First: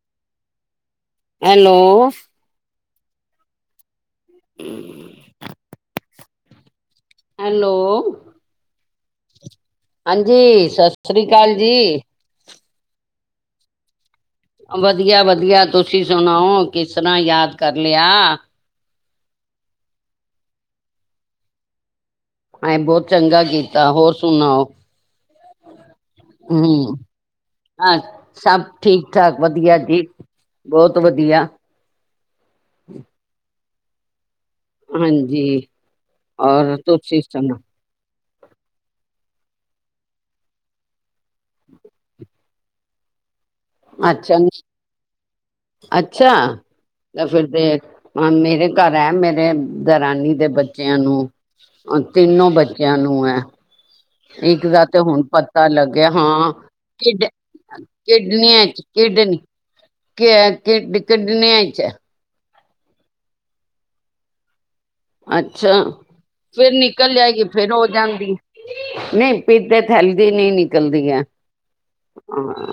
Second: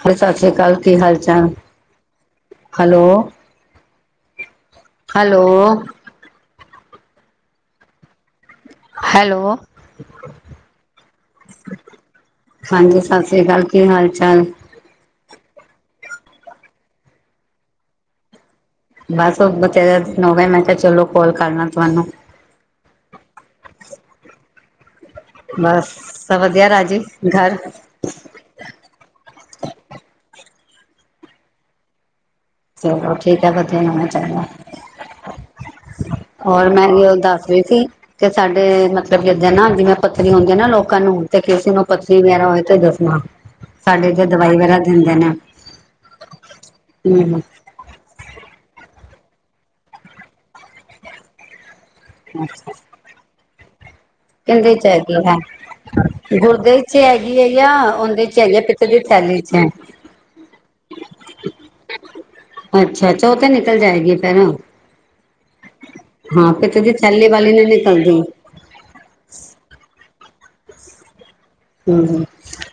ਸਤਿ ਸ੍ਰੀ ਅਕਾਲ ਕੀ ਹਾਲ ਚਾਲ hello hello. [inaudible] Hello. Hello. Hello. ਹਾਂਜੀ ਸਤਿ ਸ਼੍ਰੀ ਅਕਾਲ ਜੀ। ਹਾਂਜੀ ਸਤਿ ਸ਼੍ਰੀ ਅਕਾਲ, ਕੀ ਹਾਲ ਚਾਲ? ਵਧੀਆ ਵਧੀਆ ਤੁਸੀਂ ਸੁਣਾਓ ਕਿਸ ਤਰ੍ਹਾਂ ਯਾਦ ਕਰ ਲਿਆ। ਬਸ ਬਥੇਰੇ ਦਿਨ ਹੋ ਗਏ ਮੈਂ ਕਿਹਾ ਚਲੋ ਕਾਲ ਕਰਨਾ ਤੁਹਾਨੂੰ। ਹਾਏ ਬਹੁਤ ਚੰਗਾ ਕੀਤਾ। ਹੋਰ ਸੁਣ ਉਹ? ਬਸ ਸਭ ਵਧੀਆ ਰਾਜੀ ਘਰ। ਹਾਂ ਸਭ ਠੀਕ ਠਾਕ ਵਧੀਆ ਜੀ ਬਹੁਤ ਵਧੀਆ। ਚਲੋ ਠੀਕ ਹੈ ਵਧੀਆ ਹੋਣਾ ਚਾਹੀਦਾ। ਹਾਂਜੀ ਹੋਰ ਔਰ ਮੈਂ ਕੀ ਉਹ ਤੁਸੀਂ ਦੱਸ ਸੁਣਾ ਰਹੀ ਸੀ। ਤੇ ਸਾਡੇ ਮਤਲਬ ਜਿੱਦਾਂ ਨਾ ਜਿਵੇਂ ਪੱਥਰੀ ਹੁੰਦੀ ਆ ਨਾ ਲੋਕਾਂ ਨੂੰ ਤੇ ਕਿਸੇ ਨੂੰ ਪੱਥਰੀ ਵਗੈਰਾ ਹੋਏ ਤੇ ਦੱਸਣਾ ਸਾਡੇ ਇਥੇ ਅੱਛਾ ਦਵਾਈ ਵਗੈਰਾ ਦਿੰਦੇ ਨੇ। ਅੱਛਾ ਤਾਂ ਹਮ ਫਿਰ ਦੇਖ ਮੇਰੇ ਘਰ ਹੈ ਮੇਰੇ ਦਰਾਨੀ ਦੇ ਬੱਚਿਆਂ ਨੂੰ ਤਿੰਨੋ ਬੱਚਿਆਂ ਨੂੰ ਨੂੰ ਹੈ। ਇੱਕ ਕਿਦੇ ਦਾ ਚ ਤੇ ਹੈਗੇ ਹੁਣ ਹੈ ਪਤਾ ਲੱਗਿਆ ਹਾਂ ਗੁਰਦੇ ਚ ਕਿ ਹੈਗੀ ਹੈ ਆ ਉਹਦੇ ਚ ਹੈਗੀ ਆ ਪਿਤ ਦੀ ਥੈਲੀ ਚ। ਚ ਹੈ। ਕਿ ਕਿ ਕਿਡਨਿਆ ਚ ਹੈ ਅੱਛਾ ਅੱਛਾ ਓਹ ਤੇ ਨਿਕਲ ਜਾਏਗੀ ਫੇਰ। ਅੱਛਾ ਹਾਂ ਫਿਰ ਪਿੱਤ ਦੀ ਨਿਕਲ ਥੈਲੀ ਜਾਏਗੀ ਵਾਲੀ ਨੀ ਫੇਿਰ ਹੋ ਨਿਕਲਦੀ। ਜਾਂਦੀ। ਨਹੀਂ ਪੀਤੇ ਥੈਲਦੀ ਨਹੀਂ ਨਿਕਲਦੀ ਹੈ। ਹਮ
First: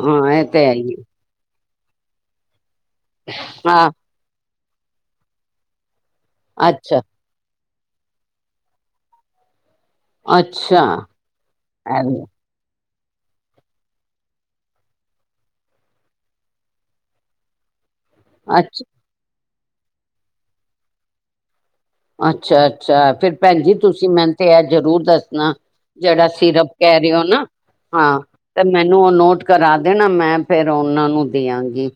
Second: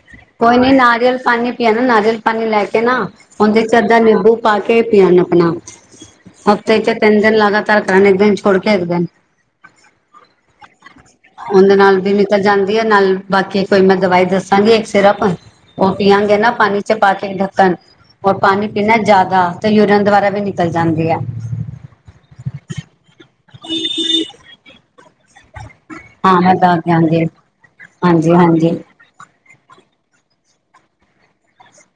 ਹਾਂ ਇਹ ਕੋਈ ਤੇ ਨੀ ਹੈ ਹੀ ਨਾਰੀਅਲ ਪਾਣੀ ਪੀਿਆ ਨਾ ਨਾਰੀਅਲ ਪਾਣੀ ਲੈ ਕੇ ਨਾ ਉਹਦੇ ਚ ਹਾਂ ਅੱਧਾ ਨਿੰਬੂ ਪਾ ਕੇ ਪੀਣ ਆਪਣਾ ਹਫ਼ਤੇ ਚ ਅੱਛਾ ਤਿੰਨ ਦਿਨ ਲਗਾਤਾਰ ਕਰਨ ਇੱਕ ਦਿਨ ਛੋੜ ਕੇ ਇੱਕ ਦਿਨ। ਅੱਛਾ ਉਹਦੇ ਨਾਲ ਵੀ ਐਵੇਂ, ਨਿਕਲ ਜਾਂਦੀ ਹੈ ਨਾਲ ਬਾਕੀ ਕੋਈ ਮੈਂ ਦਵਾਈ ਦੱਸਾਂਗੀ ਇੱਕ ਸਿਰਪ ਉਹ ਪੀਆਗੇ ਨਾ ਪਾਣੀ ਚ ਪਾ ਕੇ ਢੱਕਣ ਉਹ ਪਾਣੀ ਅੱਛਾ ਪੀਣਾ ਜ਼ਿਆਦਾ ਤੇ ਯੂਰੀਅਨ ਦੁਆਰਾ ਵੀ ਨਿਕਲ ਜਾਂਦੀ ਹੈ ਅੱਛਾ ਅੱਛਾ ਫੇਰ ਭੈਣ ਜੀ ਤੁਸੀਂ ਮੈਨੂੰ ਤੇ ਇਹ ਜ਼ਰੂਰ ਦੱਸਣਾ ਜਿਹੜਾ ਹਾਂ ਮੈਂ ਸਿਰਪ ਦੱਸ ਕਹਿ ਰਹੇ ਹੋ ਦਿਆਂਗੀ। ਨਾ ਹਾਂ ਹਾਂਜੀ ਤੇ ਹਾਂਜੀ ਮੈਨੂੰ ਨੂੰ ਨੋਟ ਕਰਾ ਦੇਣਾ ਮੈਂ ਫੇਰ ਉਹਨਾਂ ਨੂੰ ਦੇਆਂਗੀ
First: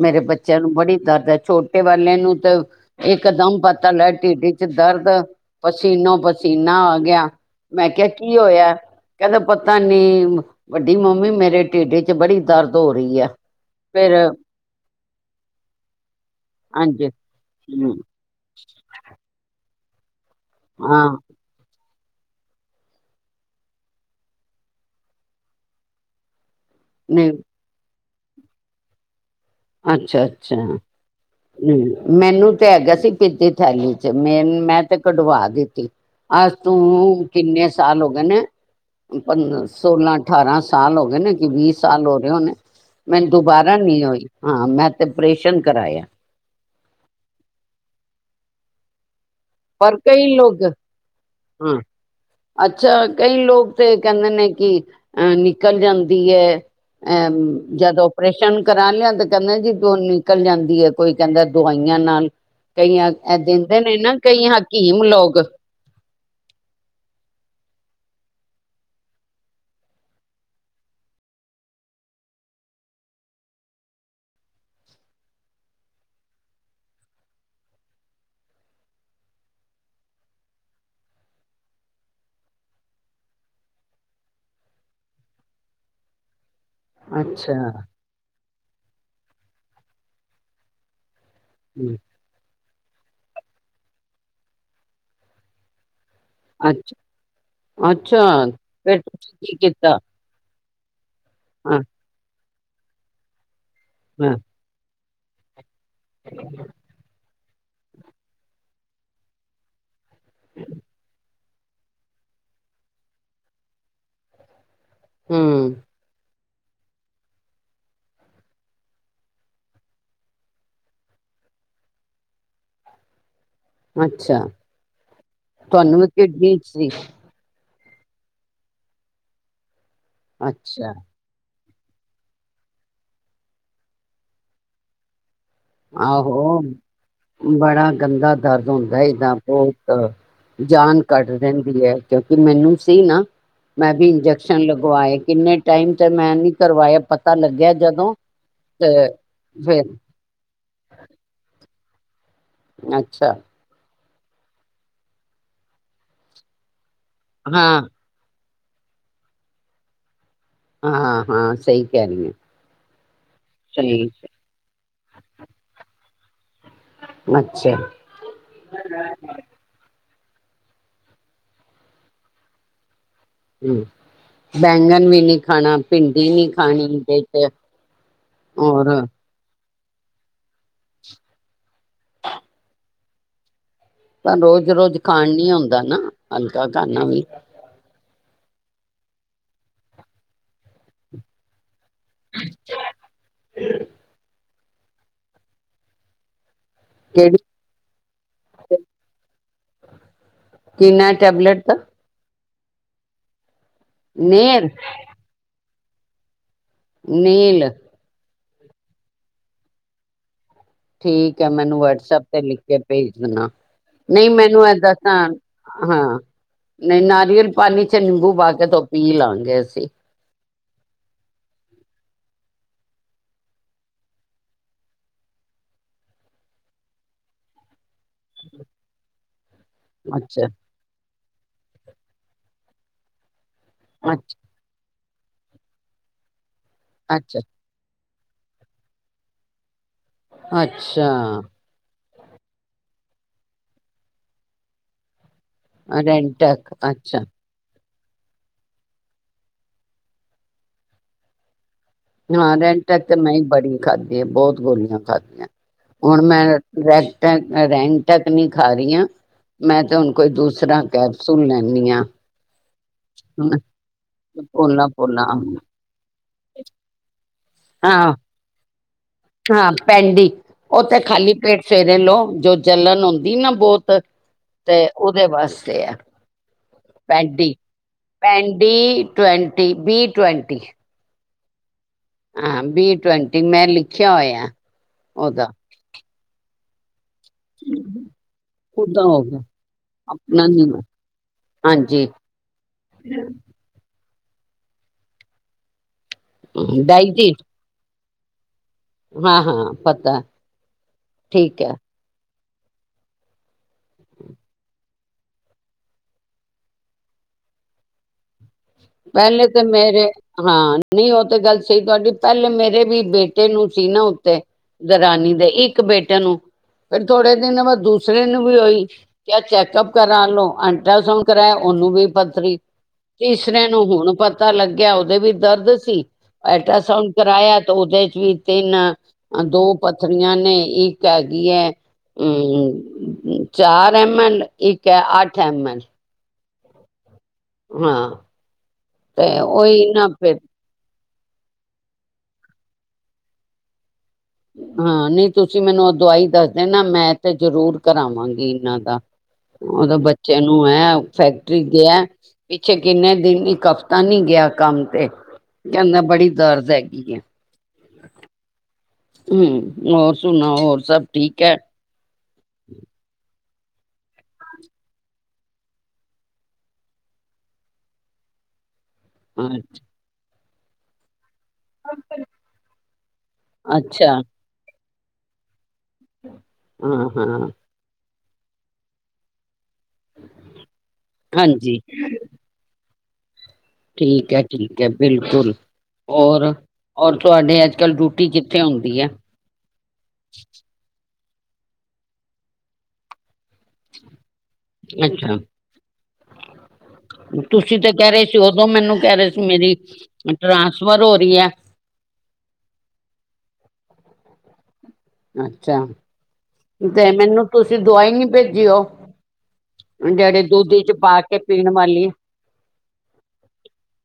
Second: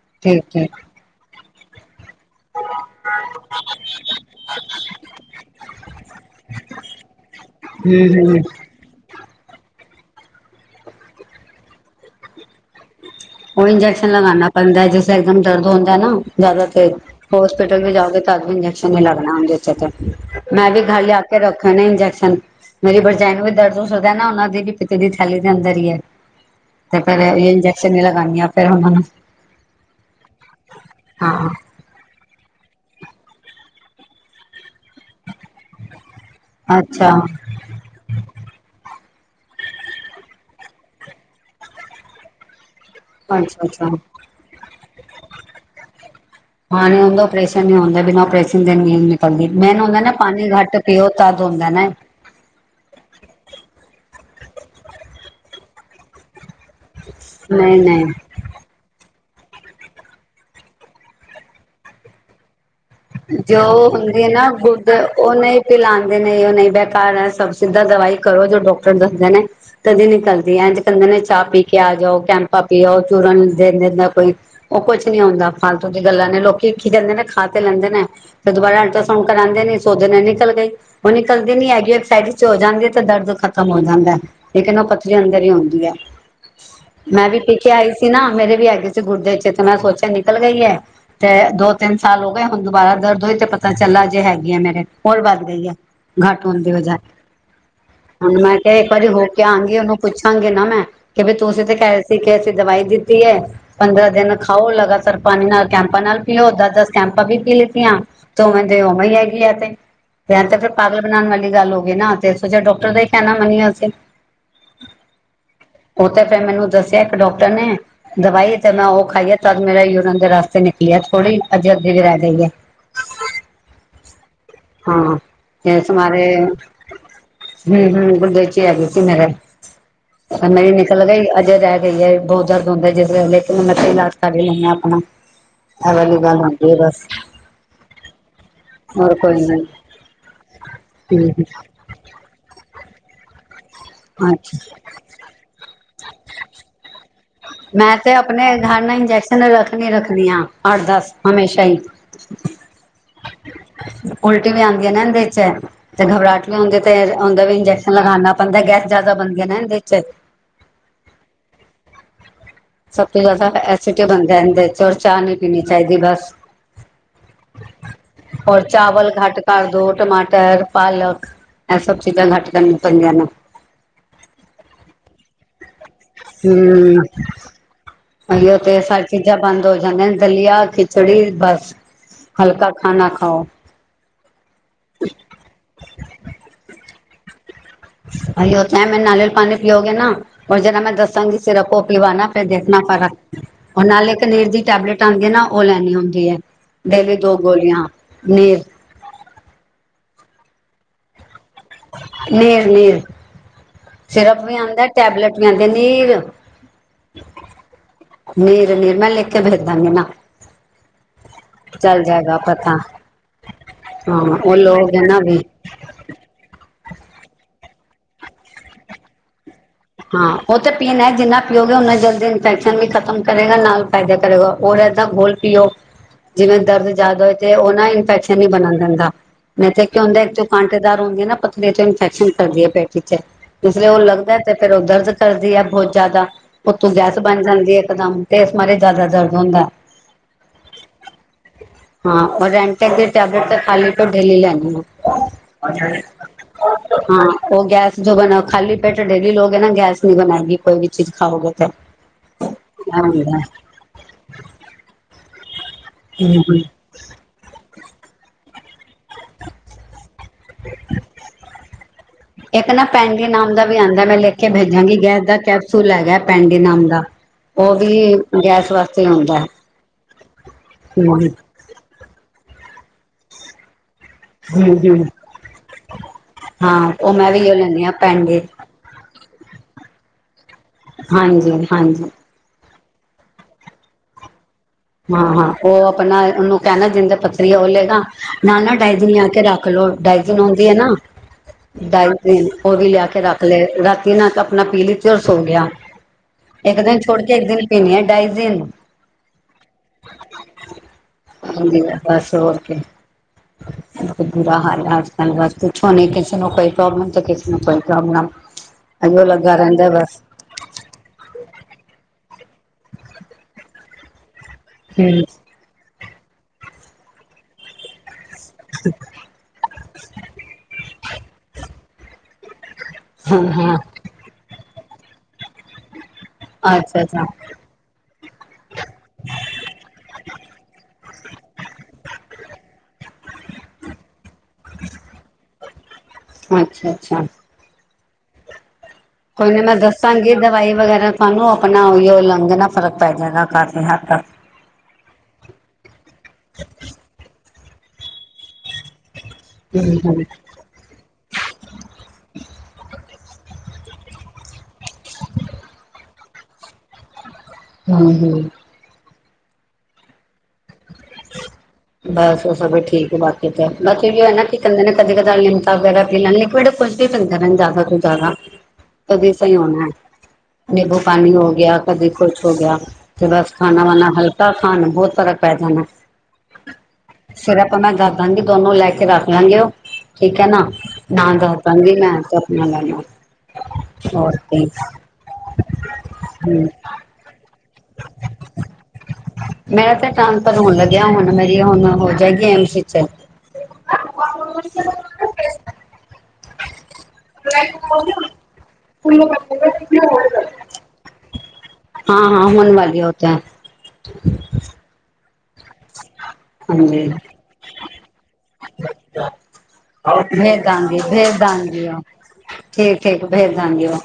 ਮੇਰੇ ਬੱਚਿਆਂ ਨੂੰ ਬੜੀ ਦਰਦਾ ਛੋਟੇ ਵਾਲੇ ਨੂੰ ਤਾਂ ਇਕਦਮ ਪਤਾ ਲੱਗ ਟਿਡ ਚ ਦਰਦ ਪਸੀਨੋ ਪਸੀਨਾ ਆ ਗਿਆ ਮੈਂ ਕਿਹਾ ਕੀ ਹੋਇਆ ਕਹਿੰਦਾ ਪਤਾ ਨੀ ਵੱਡੀ ਮੰਮੀ ਮੇਰੇ ਟਿਡ ਚ ਬੜੀ ਦਰਦ ਹੋ ਰਹੀ ਆ ਹੁਣ ਇੰਜੈਕਸ਼ਨ ਲਗਾਣਾ ਪੈਂਦਾ ਜਿਸ ਇੱਕਦਮ ਦਰਦ ਹੋਂਦਾ ਨਾ ਜ਼ਿਆਦਾ ਤੇਜ ਹਾਂਜੀ ਹੋਸਪਿਟਲ ਵੀ ਹਮ, ਜਾੳਗੇ। ਤਦ ਵੀ ਇੰਜੈਕਸ਼ਨ ਨੀ ਲੱਗਣਾ ਹੁੰਦੇ ਉਤੇ ਤੇ ਮੈਂ ਵੀ ਘਰ ਹਾਂ ਲਿਆ ਕੇ ਰੱਖੇ ਨੇ ਇੰਜੈਕਸ਼ਨ। ਮੇਰੀ ਭਰਜਾਈ ਨੂੰ ਵੀ ਦਰਦ ਹੋ ਸਕਦਾ ਨਾ ਉਹਨਾ ਦੀ ਵੀ ਪਿਤੇ ਦੀ ਥੈਲੀ ਦੇ ਅੰਦਰ ਹੀ ਏ। ਤੇ ਫੇਰ ਨਹੀਂ ਇਹ ਇੰਜੈਕਸ਼ਨ ਹੀ ਲਗਾਨੀ ਆ ਫੇਰ ਉਹਨਾ ਨੂੰ। ਅੱਛਾ ਅੱਛਾ ਹੁ। ਹਾਂ ਮੈਨੂੰ ਤੇ ਹੈਗਾ ਸੀ ਪਿਤ ਦੀ ਥੈਲੀ ਚ ਮੇ ਮੈਂ ਤੇ ਕਢਵਾ ਦੀ ਅਜ ਤੋਂ ਅੱਛਾ ਕਿੰਨੇ ਸਾਲ ਹੋ ਗਏ ਨੇ। ਪੰਦਰਾ ਸੋਲਾਂ ਅਠਾਰਾਂ ਸਾਲ ਹੋ ਗਏ ਨੇ ਕਿ ਵੀਹ ਸਾਲ ਹੋ ਗਹੇ ਹੋਨੇ। ਮੈਨ ਅੱਛਾ ਦੁਬਾਰਾ ਅੱਛਾ ਨਹੀਂ ਹੋਈ ਹਾਂ ਮੈਂ ਤੇ ਪਰੇਸ਼ਨ ਕਰਾਇਆ। ਹਾਂ ਹੁੰਦਾ ਓਪਰੇਸ਼ਨ ਹੀ ਹੁੰਦਾ ਬਿਨਾਂ ਆਪਰੇਸ਼ਨ ਦੇ ਨੀ [unintelligible] ਮੈਨੂੰ ਪਰ ਹੁੰਦਾ ਨਾ ਕਈ ਪਾਨੀ ਲੋਕ ਘੱਟ ਪੀਓ ਤਦ ਹੁੰਦਾ ਹਾਂ ਨਾ। ਅੱਛਾ ਕਈ ਲੋਕ ਤੇ ਕਹਿੰਦੇ ਨੇ ਕਿ ਅ ਨਿਕਲ ਜਾਂਦੀ ਏ। ਅ ਨਹੀਂ ਜਦ ਨਹੀਂ ਆਪਰੇਸ਼ਨ ਕਰਾਨੇ ਆ ਤੇ ਕਹਿੰਦੇ ਜੀ ੳ ਨਿਕਲ ਜਾਂਦੀ ਹੈ ਕੋਈ ਕਹਿੰਦਾ ਦਵਾਈਆਂ ਨਾਲ ਕਈਆਂ ਇਹ ਜੋ ਦਿੰਦੇ ਨੇ ਹੁੰਦੀ ਹੈ ਕਈ ਨਾ ਬੁਧ ਹਕੀਮ ਲੋਕ ਉਹਨੇ ਤੇ ਲਾਂਦੇ ਨੇ ਉਹ ਨਹੀਂ ਬੇਕਾਰ ਹੈ ਸਭ ਸਿੱਧਾ ਦਵਾਈ ਕਰੋ ਜੋ ਡਾਕਟਰ ਦੱਸਦੇ ਨੇ। ਕਦੀ ਨਿਕਲਦੀ ਏਂਜ ਕਹਦੇ ਨੇ ਚਾਹ ਪੀ ਕੇ ਆ ਜਾਓ ਕੈਂਪਾਂ ਪੀੳ ਚੂਰਨ ਦੇ ਦੇਂਦਾ ਕੋਈ। ਉਹ ਕੁਛ ਨੀ ਹੋਦਾ ਫਾਲਤੂ ਦੀਆਂ ਗੱਲਾਂ ਨੇ ਲੋਕੀ ਕੀ ਕਹਿੰਦੇ ਨੇ ਖਾ ਤੇ ਲੈਂਦੇ ਤੇ ਦੁਬਾਰਾ ਅਲਟਰਾਸਾਊਂਡ ਕਰਾਂਦੇ ਨੇ ਸੋਚਦੇ ਨੇ ਨਿਕਲ ਗਈ। ਉਹੁ ਨਿਕਲਦੀ ਨੀ ਹੈਗੀ ਸਾਈਡ ਇਚ ਹੋ ਜਾਂਦੀ ਹੈ ਤੇ ਦਰਦ ਖ਼ਤਮ ਹੋ ਜਾਂਦਾ। ਲੇਕਿਨ ਉਹ ਪੱਥਰੀ ਅੰਦਰ ਹੀ ਹੋਂਦੀ ਹੈ। ਮੈਂ ਵੀ ਪੀ ਕੇ ਅੱਛਾ ਆਈ ਸੀ ਨਾ ਮੇਰੇ ਵੀ ਹੈਗੀ ਸੀ ਗੁਰਦੇ ਚ ਤੇ ਮੈਂ ਸੋਚਿਆ ਨਿਕਲ ਗਈ ਹੈ। ਤੇ ਦੋ ਹੂੰ, ਤਿੰਨ ਸਾਲ ਹੋ ਗਏ ਹੁਨ ਦੁਬਾਰਾ ਦਰਦ ਹੋਈ ਤੇ ਪਤਾ ਚੱਲਾ ਜੇ ਹੈਗੀ ਆ ਮੇਰੇ ਹੋਰ ਵੱਧ ਗਈ ਏ। ਘੱਟ ਹੋਨ ਦੀ ਵਜਾ ਅੱਛਾ ਹੁਣ ਅੱਛਾ ਮੈਂ ਕਿਹਾ ਇੱਕ ਫਿਰ ਵਾਰੀ ਹੋ ਤੁਸੀਂ ਕੇ ਕੀ ਆਂਗੀ ਕੀਤਾ ਉਹਨੂੰ ਪੁੱਛ ਕਹਾਗੀ ਨਾ ਮੈਂ ਕਿ ਬ ਤੁਸੀਂ ਤੇ ਹਾਂ ਕਹਿ ਰਹੇ ਸੀ ਕਿ ਅਸੀਂ ਦਵਾਈ ਦਿੱਤੀ ਹੈ ਪੰਦਰਾਂ ਹਾਂ ਦਿਨ ਖਾਓ ਲਗਾਤਾਰ। ਪਾਨੀ ਨਾਲ ਕੈਂਪਾਂ ਨਾਲ ਪਿਓ ਦੱਸ ਦੱਸ ਕੈਂਪਾਂ ਵੀ ਪੀ ਲਿੱਤੀਆਂ ਤੇ ਉਵੇਂ ਦੇ ਉਵੇਂ ਹੀ ਹੈਗੀ ਇਹ ਤੇ ਫੇਰ ਇਹ ਤੇ ਪਾਗਲ ਬਨਾਣ ਵਾਲੀ ਗੱਲ ਹੋ ਗਈ ਨਾ ਤੇ ਅਸੀਂ ਸੋਚਿਆ ਡਾਕਟਰ ਦਾ ਹੀ ਕਹਿਨਾ ਮੰਨੀਏ ਅਸੀ ਹਮ ਉਹ ਤੇ ਫੇਰ ਮੈਨੂੰ ਦੱਸਿਆ ਇੱਕ ਡਾਕਟਰ ਨੇ। ਦਵਾਈ ਤੇ ਮੈਂ ਉਹ ਖਾਈ ਆ ਤਦ ਮੇਰਾ ਯੂੂਰਨ ਦੇ ਰਾਸਤੇ ਨਿਕਲੀ ਏ ਥੋੜ੍ਹੀ ਅਜੇ ਦੀ ਵੀ ਰੇ ਗਈ ਐ ਅੱਛਾ ਹਾਂ ਏਸ ਤੁਹਾਨੂੰ ਵੀ ਮਾਰੇ ਕਿਡਨੀ ਸੀ ਹੁ ਹੁ ਗੁਰਦੇ ਚ ਹੇਗੀ ਸੀ ਮੇਰੇ ਹੁਨ ਮੇਰੀ ਅੱਛਾ ਨਿਕਲ ਗਈ ਅਜੇ ਰੇਹ ਗਈ ਹੈ। ਬਹੁਤ ਦਰਦ ਹੁੰਦਾ ਜਿਸ [unintelligible] ਵੇਲੇ ਇਲਾਜ ਕਰ ਲੈਂ ਆ ਆਪਣਾ ਆਹੋ ਹੈ ਬਸ ਬੜਾ ਗੰਦਾ ਦਰਦ ਹੁੰਦਾ ਹੋਰ ਇਦਾਂ ਕੋਈ ਨਹੀਂ ਬਹੁਤ ਜਾਨ ਕੱਡ ਦਿੰਦੀ ਹੈ ਕਿਉਂਕਿ ਮੈਨੂੰ ਸੀ ਨਾ। ਮੈਂ ਵੀ ਹਮ ਅੱਛਾ ਇੰਜੈਕਸ਼ਨ ਲਗਵਾਏ ਕਿੰਨੇ ਟਾਈਮ ਤੇ ਮੈਂ ਨੀ ਕਰਵਾਇਆ ਪਤਾ ਲੱਗਿਆ ਮੈਂ ਤੇ ਜਦੋਂ ਆਪਣੇ ਘਰ ਨਾ ਤੇ ਇੰਜੈਕਸ਼ਨ ਫਿਰ ਰੱਖਨੀ ਰੱਖਨੀ ਆਂ ਅੱਠ ਦਸ ਹਮੇਸ਼ਾ ਹੀ। ਅੱਛਾ। ਉਲਟੀ ਵੀ ਆਂਦੀ ਹੈ ਨਾ ਇਹੰਦੇ ਚ ਤੇ ਘਬਰਾਹਟ ਵੀ ਹੁੰਦੀ ਤੇ ਉਹਦਾ ਵੀ ਹਾਂ ਇੰਜੈਕਸ਼ਨ ਲਗਾਨਾ ਬੰਨਦਾ ਗੈਸ ਜੈਦਾ ਬਨਦੀ ਏ ਨਾ ਇਹੰਦੇ ਚ। ਹਾਂ ਹਾਂ ਸਹੀ ਕਹਿ ਰਹੀ ਹੈ ਸਭ ਤੋਂ ਜੈਦਾ ਐਸਿਡ ਸਹੀ ਬਨਦਾ ਏਨਦੇ ਚਲੇ ਚਾ ਨਹੀਂ ਪੀਨੀ ਚਾਹੀਦੀ ਬਸ। ਅੱਛਾ। ਔਰ ਚਾਵਲ ਘੱਟ ਕਰ ਦੋ ਟਮਾਟਰ ਪਾਲਕ ਇਹ ਸਭ ਚੀਜ਼ਾਂ ਘੱਟ ਕਰਨ [unintelligible] ਹਮ ਬੈਂਗਣ ਵੀ ਨੀ ਖਾਣਾ ਭਿੰਡੀ ਨੀ ਖਾਣੀਦੇ ਚ। ਹਲੇ ਤੇ [unintelligible] [unintelligible] ਦਲੀਆ ਖਿਚੜੀ ਬਸ ਹਲਕਾ ਖਾਨਣਾ ਖਾਓ। ਪਰ ਰੋਜ਼ ਰੋਜ਼ ਖਾਣ ਨੀ ਆਉਂਦਾ ਨਾ ਹਲਕਾ ਖਾਣਾ ਵੀ। [unintelligible] ਮੈਂ ਨਾਰੀਅਲ ਪਾਣੀ ਪੀਉਗੇ ਨਾਔ ਜਰਾ ਮੈਂ ਦੱਸਾਂਗੀ ਸਿਰਪ। ਪਵਾਣਾ ਫੇਿਰ ਦੇਖਣਾ ਫਰਕ ਉਹ ਨਾਲੇ ਇੱਕਨੀਰ ਦੀ ਟੈਬਲੇਟ ਆਉਂਦੀ ਹੈ ਨਾ ਉਹ ਲੈਣੀ ਹੁੰਦੀ ਹੈ। ਦੇਲੀ ਦੋ ਕਿਹੜੀ ਗੋਲੀਆਂ ਨੀਰ। ਕਿੰ ਨਾ ਟੈਬਲੇਟ ਦਾ ਨੀਰ ਨੀਰ ਸਿਰਪ ਵੀ ਨੇਲ ਆਉਂਦਾ ਟੈਬਲੇਟ ਵੀ ਆਉਂਦੇ ਨੀਰ। ਨੀਲ। ਨੀਰ ਨੀਰ ਮੈ ਲਿਖ ਕੇ ਬੇਜ ਦਾਗੀ ਨਾ ਠੀਕ ਹੈ ਮੈਨੂੰ ਚੱਲ ਵਟਸਐਪ ਜਾਏਗਾ ਤੇ ਲਿਖ ਪਤਾ ਕੇ ਭੇਜ ਦੇਣਾ ਹਾਂ ਨਹੀਂ ਉਹ ਮੈਨੂੰ ਏਦਾਂ ਲੋਗ ਹੈ ਨਾ ਧਿਆਨ ਵੀ ਹਾਂ ਨਹੀਂ ਨਾਰੀਅਲ ਪਾਣੀ ਚ ਨਿੰਬੂ ਪਾ ਕੇ ਧੋ ਪੀ ਲਵਾਂਗੇ ਅਸੀਂ। ਹਾਂ ਉਹ ਤਾਂ ਪੀਣਾ ਜਿੰਨਾ ਪੀਓਗੇ ਉਨਾ ਜਲਦੀ ਇਨਫੈਕਸ਼ਨ ਵੀ ਖ਼ਤਮ ਕਰੇਗਾ ਨਾਲ ਫਾਇਦਾ ਕਰੇਗਾ ਉਹਰ ਇਹਾਂ ਗੋਲ ਪੀਓ ਜਿਵੇਂ ਦਰਦ ਜਿਆਦਾ ਹੋਏ ਤੇ ਉਹ ਨਾ ਇਨਫੈਕਸ਼ਨ। ਇਥੇ ਨੀ ਬਣਨ ਦਿੰਦਾ ਨਹੀਂ ਤੇ ਕਿਉ ਹੁੰਦਾ ਇੱਕ ਅੱਛਾ ਕਟ ਦਾਰ ਹੁੰਦੀ ਹੈ ਨਾ ਪੱਥਰੀ ਚ ਇਨਫੈਕਸ਼ਨ ਕਰਦੀ ਹੈ ਪੇਟੀ ਚ ਇਸਲੇ ਉਹ ਲਗਦਾ। ਅੱਛਾ ਤੇ ਫੇਿਰ ਉਹ ਦਰਦ ਕਰਦੀ ਹੈ ਬਹੁਤ ਜ਼ਿਆਦਾ ਉੱਤੋਂ ਗੈਸ ਅੱਛਾ ਬਣ ਜਾਂਦੀ ਹੈ ਇਕਦਮ। ਤੇ ਇਸ ਮਾਰੇ ਜ਼ਿਆਦਾ ਦਰਦ ਹੁੰਦਾ। ਅੱਛਾ। ਹਾਂ ਔਰਟੈ ਦੀ ਟੈਬਲੇਟ ਤਾਂ ਖਾਲੀ ਤੋਂ ਢਲੀ ਲੈਣੀ। ਰੈਂਟਕ ਅੱਛਾ ਹਮ। ਉਹ ਗੈਸ ਜੋ ਬਣਾ ਖਾਲੀ ਪੇਟ ਡੇਲੀ ਲੋਕਗੇ ਨਾ ਗੈਸ ਨ ਨਹੀਂ ਬਣਾਏਗੀ ਕੋਈ ਵੀ ਚੀਜ਼ ਖਾਓਗੇ ਤਾਂ ਹਾਂ ਰੈਂਟਕ ਤੇ ਮੈਂ ਹੀ ਬੜੀ ਖਾਧੀ ਹੈ ਬਹੁਤ ਗੋਲੀਆਂ ਖਾਧੀਆਂ ਹੁਣ ਮੈਂ ਹੂੰ ਰ ਹੂੰ [unintelligible] ਕੋਈ ਦੂਸਰਾ ਕੈਪਸੂਲ ਲੈਂਦੀ ਹੈ। ਇੱਕ ਨਾ ਪੈਣਡ ਨਾਮ ਦਾ ਵੀ ਆਉਂਦਾ ਮੈਂ ਲਿਖ ਕੇ ਪੋਲਾ ਭੇਜਾਂਗੀ ਪੋਲਾ ਗੈਸ ਦਾ ਕੈਪਸੂਲ ਸੂਲ ਹੈਗਾ ਪੈਂਡੀਨਾਮ ਦਾ ਉਹ ਹਾਂ ਵੀ ਗੈਸ ਵਾਸਤੇ ਆਉਂਦਾ ਹੈ। ਹਾਂ ਪੈਂਡੀ। ਉਹ ਤੇ ਹਮ ਖਾਲੀ ਪੇਟ ਫੇਰੇ ਲਓ ਜੋ ਜਲਣ ਹੁੰਦੀ ਨਾ ਬਹੁਤ। ਤੇ ਹਮ ਹਮ ਉਹਦੇ ਵਾਸਤੇ ਆ ਹਾਂ ਉਹ ਮੈਂ ਵੀ ਪੈਂਡੀ ਉਹ ਲੈਂਦੀ ਹਾਂ ਪੈਂ ਪੈਂਡੇ ਡੀ ਟਵੈਂਟੀ ਬੀ ਟਵੈਂਟੀ ਹਾਂਜੀ ਹਾਂਜੀ। ਹਾਂ ਬੀ ਟਵੰਟੀ ਮੈਂ ਲਿਖਿਆ ਹੋਇਆ। ਹਾਂ ਹਾਂ ਉਹਦਾ ਉਹ ਆਪਣਾ ਉਹਨੂੰ ਕਹਿਣਾ ਜਿੰਦੇ ਪ ਉਹਦਾ ਹੋ ਗਿਆ ਆਪਣਾ ਨੀ [unintelligible] ਹਾਂਜੀ ਦਾਈ ਤ ਉਹ ਵੀ ਲਿਆ ਕੇ ਰੱਖ ਲੈ ਰ ਤਨ ਆਪਣਾ ਪੀ ਲਈਤੀ ਔਰ ਸੋ ਗਿਆ ਇੱਕ ਦਿਨ ਡਾਈ ਛੋੜ ਜੀ ਕੇ ਇੱਕ ਦਿਨ ਪੀਣੀ ਹੈ ਡਾਈਜ਼ਨ। ਹਾਂ ਹਾਂ ਪਤਾ ਠੀਕ ਹੈ। ਹਾਂਜੀ ਬਸ ਹੋਰ ਕੀ [unintelligible] ਅਜ ਉਹ ਪਹਿਲੇ ਲੱਗਾ ਤੇ ਰਹਿੰਦਾ ਮੇਰੇ ਬਸ। ਹਾਂ ਨਹੀਂ ਉਹ ਤੇ ਗੱਲ ਸਹੀ ਤੁਹਾਡੀ ਪਹਿਲੇ ਮੇਰੇ ਵੀ ਬੇਟੇ ਨੂੰ ਸੀ ਨਾ ਉੱਤੇ ਦਰਾਨੀ ਦੇ ਹਮ ਇੱਕ ਬੇਟੇ ਨੂੰ ਫੇਿਰ ਥੋੜੇ ਦਿਨ ਬਾ ਦੂਸ। ਦੂਸਰੇ ਨੂੰ ਵੀ ਉਈ ਕਿਆ ਚੈੱਕਅਪ ਕਰਾ ਲਓ ਅਲਟਰਾਸਾਊਂਡ ਕਰਾਇਆ ਉਹਨੂੰ ਵੀ ਪੱਥਰੀ ਹਾਂ- ਹਾਂ ਹੁਨ ਪਤਾ ਲੱਗਿਆ ਉਹਦੇ ਵੀ ਦਰਦ ਸੀ ਹਾਂ ਅੱਛਾ ਐਲਟਰਾਸਾਊਂਡ ਅੱਛਾ ਕਰਾਇਆ ਤਾਂ ਉਹਦੇ 'ਚ ਵੀ ਤਿੰਨ ਦੋ ਪੱਥਰੀਆਂ ਨੇ ਇੱਕ ਹੈਗੀ ਐ ਹੰ ਚਾਰ ਐਮ ਐਲ, ਇੱਕ ਹੈ ਅੱਠ ਐਮ ਐਲ ਅੱਛਾ-ਅੱਛਾ ਹਾੰ ਕੋਈ ਨੀ ਮੈਂ ਦੱਸਾਂਗੀ ਦਵਾਈ ਵਗੈਰਾ ਤੁਹਾਨੂੰ ਆਪਨਾ ਉਹੀ ਲੰਗ ਨਾ ਫਰਕ ਪੈ ਜਾਏਗਾ ਕਾਫ਼ੀ ਹੱਦ ਤੱਕ ਹਾਂ ਨਹੀਂ ਤੁਸੀਂ ਮੈਨੂੰ ਉਹ ਦਵਾਈ ਦੱਸ ਦੇਣਾ ਮੈਂ ਤੇ ਜ਼ਰੂਰ ਕਰਾਵਾਂਗੀ ਇਹਨਾਂ ਦਾ ਉਹਦੇ ਹਮ ਹਮ ਬੱਚਿਆਂ ਨੂੰ ਤੋਂ ਇਹ ਫੈਕਟਰੀ ਗੇਆ ਪਿੱਛੇ ਕਿੰਨੇ ਦਿਨ ਇੱਕ ਹਫ਼ਤਾ ਨੀ ਗਿਆ ਕੰਮ ਤੇ ਕਹਿੰਦਾ ਬੜੀ ਦਰਦ ਹੈਗੀ ਏ ਹੰ ਹੰ ਹੋਰ ਸੁਣਾਓ ਹੋਰ ਸਭ ਠੀਕ ਏ ਬਸ ਸਭ ਠੀਕ ਬਸ ਕਿਤੇ ਅਸੀਂ ਵੀ ਹੈਨਾ ਕਿਤੇ ਨਾ ਕਦੇ ਕਦਾਈਂ ਲਿਮਕਾ ਵਗੈਰਾ ਪੀ ਲੈਣੇ ਲਿਇੰਵਡ ਕੁਝ ਵੀ ਪੀਦਾ ਜ਼ਿਆਦਾ ਤੋਂ ਜ਼ਿਆਦਾ ਤਦੀ ਸਹੀ ਹਾਂ ਹੋਨਾ ਏ, ਨਿੰਬੂ ਪਾਨੀ ਹੋ ਗਿਆ ਕਦੇ ਕੁੁਛ ਹੋ ਗੇਆ ਤੇ ਬਸ ਖਾਨਾ- ਵਾਨਾ ਅੱਛਾ ਹਲਕਾ ਖਾਨ ਬਹੁਤ ਫਰਕ ਪੈ ਜਾਨਾ ਹਾਂ ਹਾਂ ਸਿਰਪ ਮੈਂ ਦੱਸ ਦਾਂਗੀ ਦੋਨੋ ਲੈ ਕੇ ਰੱਖ ਲਾਂਗੇ ਉਹ ਠੀਕ ਹੈ ਨਾ ਨਾ ਦੱਸ ਹਾਂਜੀ ਦਾਗੀ ਮੈਂ ਤੇ ਆਪਨਾ ਲੈਨਾ ਠੀਕ ਹੈ ਠੀਕ ਹੈ ਬਿਲਕੁਲ, ਔਰ ਹੂੰ ਔਰ ਤੁਹਾਡੇ-' ਅੱਜ ਕੱਲ ਡਿਊਟੀ ਕਿੱਥੇ ਹੁੰਦੀ ਐ ਕਿ ਹੁਨ ਮੇਰੀ ਹੁਨ ਹੋ ਜਾਏਗੀ ਐਮਸ ਵਿਚ ਅੱਛਾ ਤੁਸੀਂ ਤੇ ਕਹਿ ਰਹੇ ਸੀ, ਉਦੋਂ ਮੈਨੂੰ ਕਹਿ ਰਹੇ ਸੀ ਮੇਰੀ ਟਰਾਂਸ ਸਫਰ ਹੋ ਰਈ ਐ ਹਾਂ ਹਾਂ ਹੋਨ ਵਾਲੀ ਉਹ ਤੇ ਅੱਛਾ, ਹਾਂਜੀ ਤੇ ਮੈਨੂੰ ਤੁਸੀਂ ਦਵਾਈ ਨੀ ਤੇ ਉਹ ਜਿਹੜੇ ਭੇਜ ਦੁੱਧੀ 'ਚ ਦਾਂਗੀ ਪਾ ਭੇਜ ਕੇ ਪੀਨ ਦਾਂਗੀ ਉਹ ਵਾਲੀ ਠੀਕ ਹੈ ਜੀ ਭੇਜ ਦਾਂਗੀ ਉਹ,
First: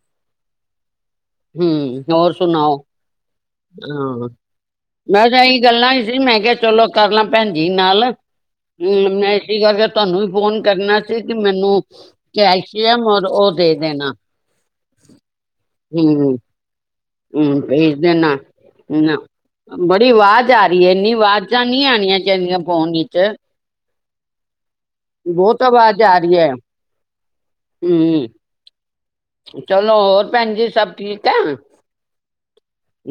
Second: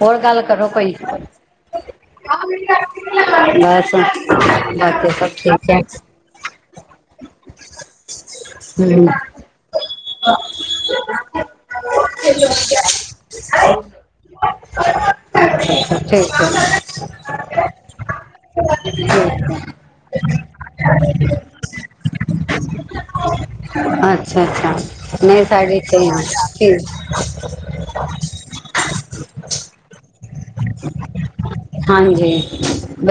ਹੋਰ ਗੱਲ ਕਰੋ ਕੋਈ ਹੂੰ ਹੋਰ ਸੁਣਾਓ ਬਸ ਬਾਕੀ ਸਭ ਠੀਕ ਹੈ ਏਦਾਂ ਹੀ ਮੈਂ ਕਿਹਾ ਚਲੋ ਕਰ ਲਾਂ ਪੈਨ ਜੀ ਨਾਲ ਹੂੰ ਮੈਂ ਇਸੀ ਕਰਕੇ ਤੁਹਾਨੂੰ ਵੀ ਫੋਨ ਕਰਨਾ ਸੀ ਕਿ ਮੈਨੂੰ ਕੈਲਸ਼ੀਅਮ ਔਰ ਉਹ ਦੇ ਦੇਨਾ [unintelligible] ਠੀਕ ਹੈ। ਹੁਨ ਭੇਜ ਦੇਨਾ ਨਾ ਨਾ ਬੜੀ ਆਵਾਜ਼ ਆ ਰਈ ਏ ਏਨੀ ਆਵਾਜ਼ਾਂ ਨਹੀਂ ਆਨੀਆ ਚਾਹੀਦੀਆਂ ਫ਼ੋਨ ਇਚ ਅੱਛਾ ਅੱਛਾ ਨਹੀਂ ਬਹੁਤ ਸਾਡੇ ਏਦਾਂ ਹੀ ਠੀਕ ਹੰ ਚਲੋ ਹੋਰ ਪੈਨ ਜੀ ਸਭ ਠੀਕ ਐ ਹਾਂਜੀ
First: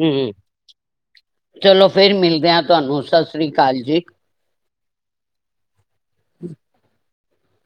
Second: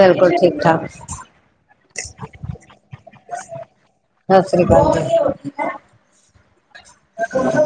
ਹੰ ਠੀਕ ਠਾਕ ਚਲੋ ਫਿਰ ਮਿਲਦੇ ਆ ਤੁਹਾਨੂੰ ਸਤਿ ਸ੍ਰੀ ਅਕਾਲ ਜੀ ਸਤਿ ਸ਼੍ਰੀ ਅਕਾਲ ਜੀ ਹੂੰ ਹੈਲੋ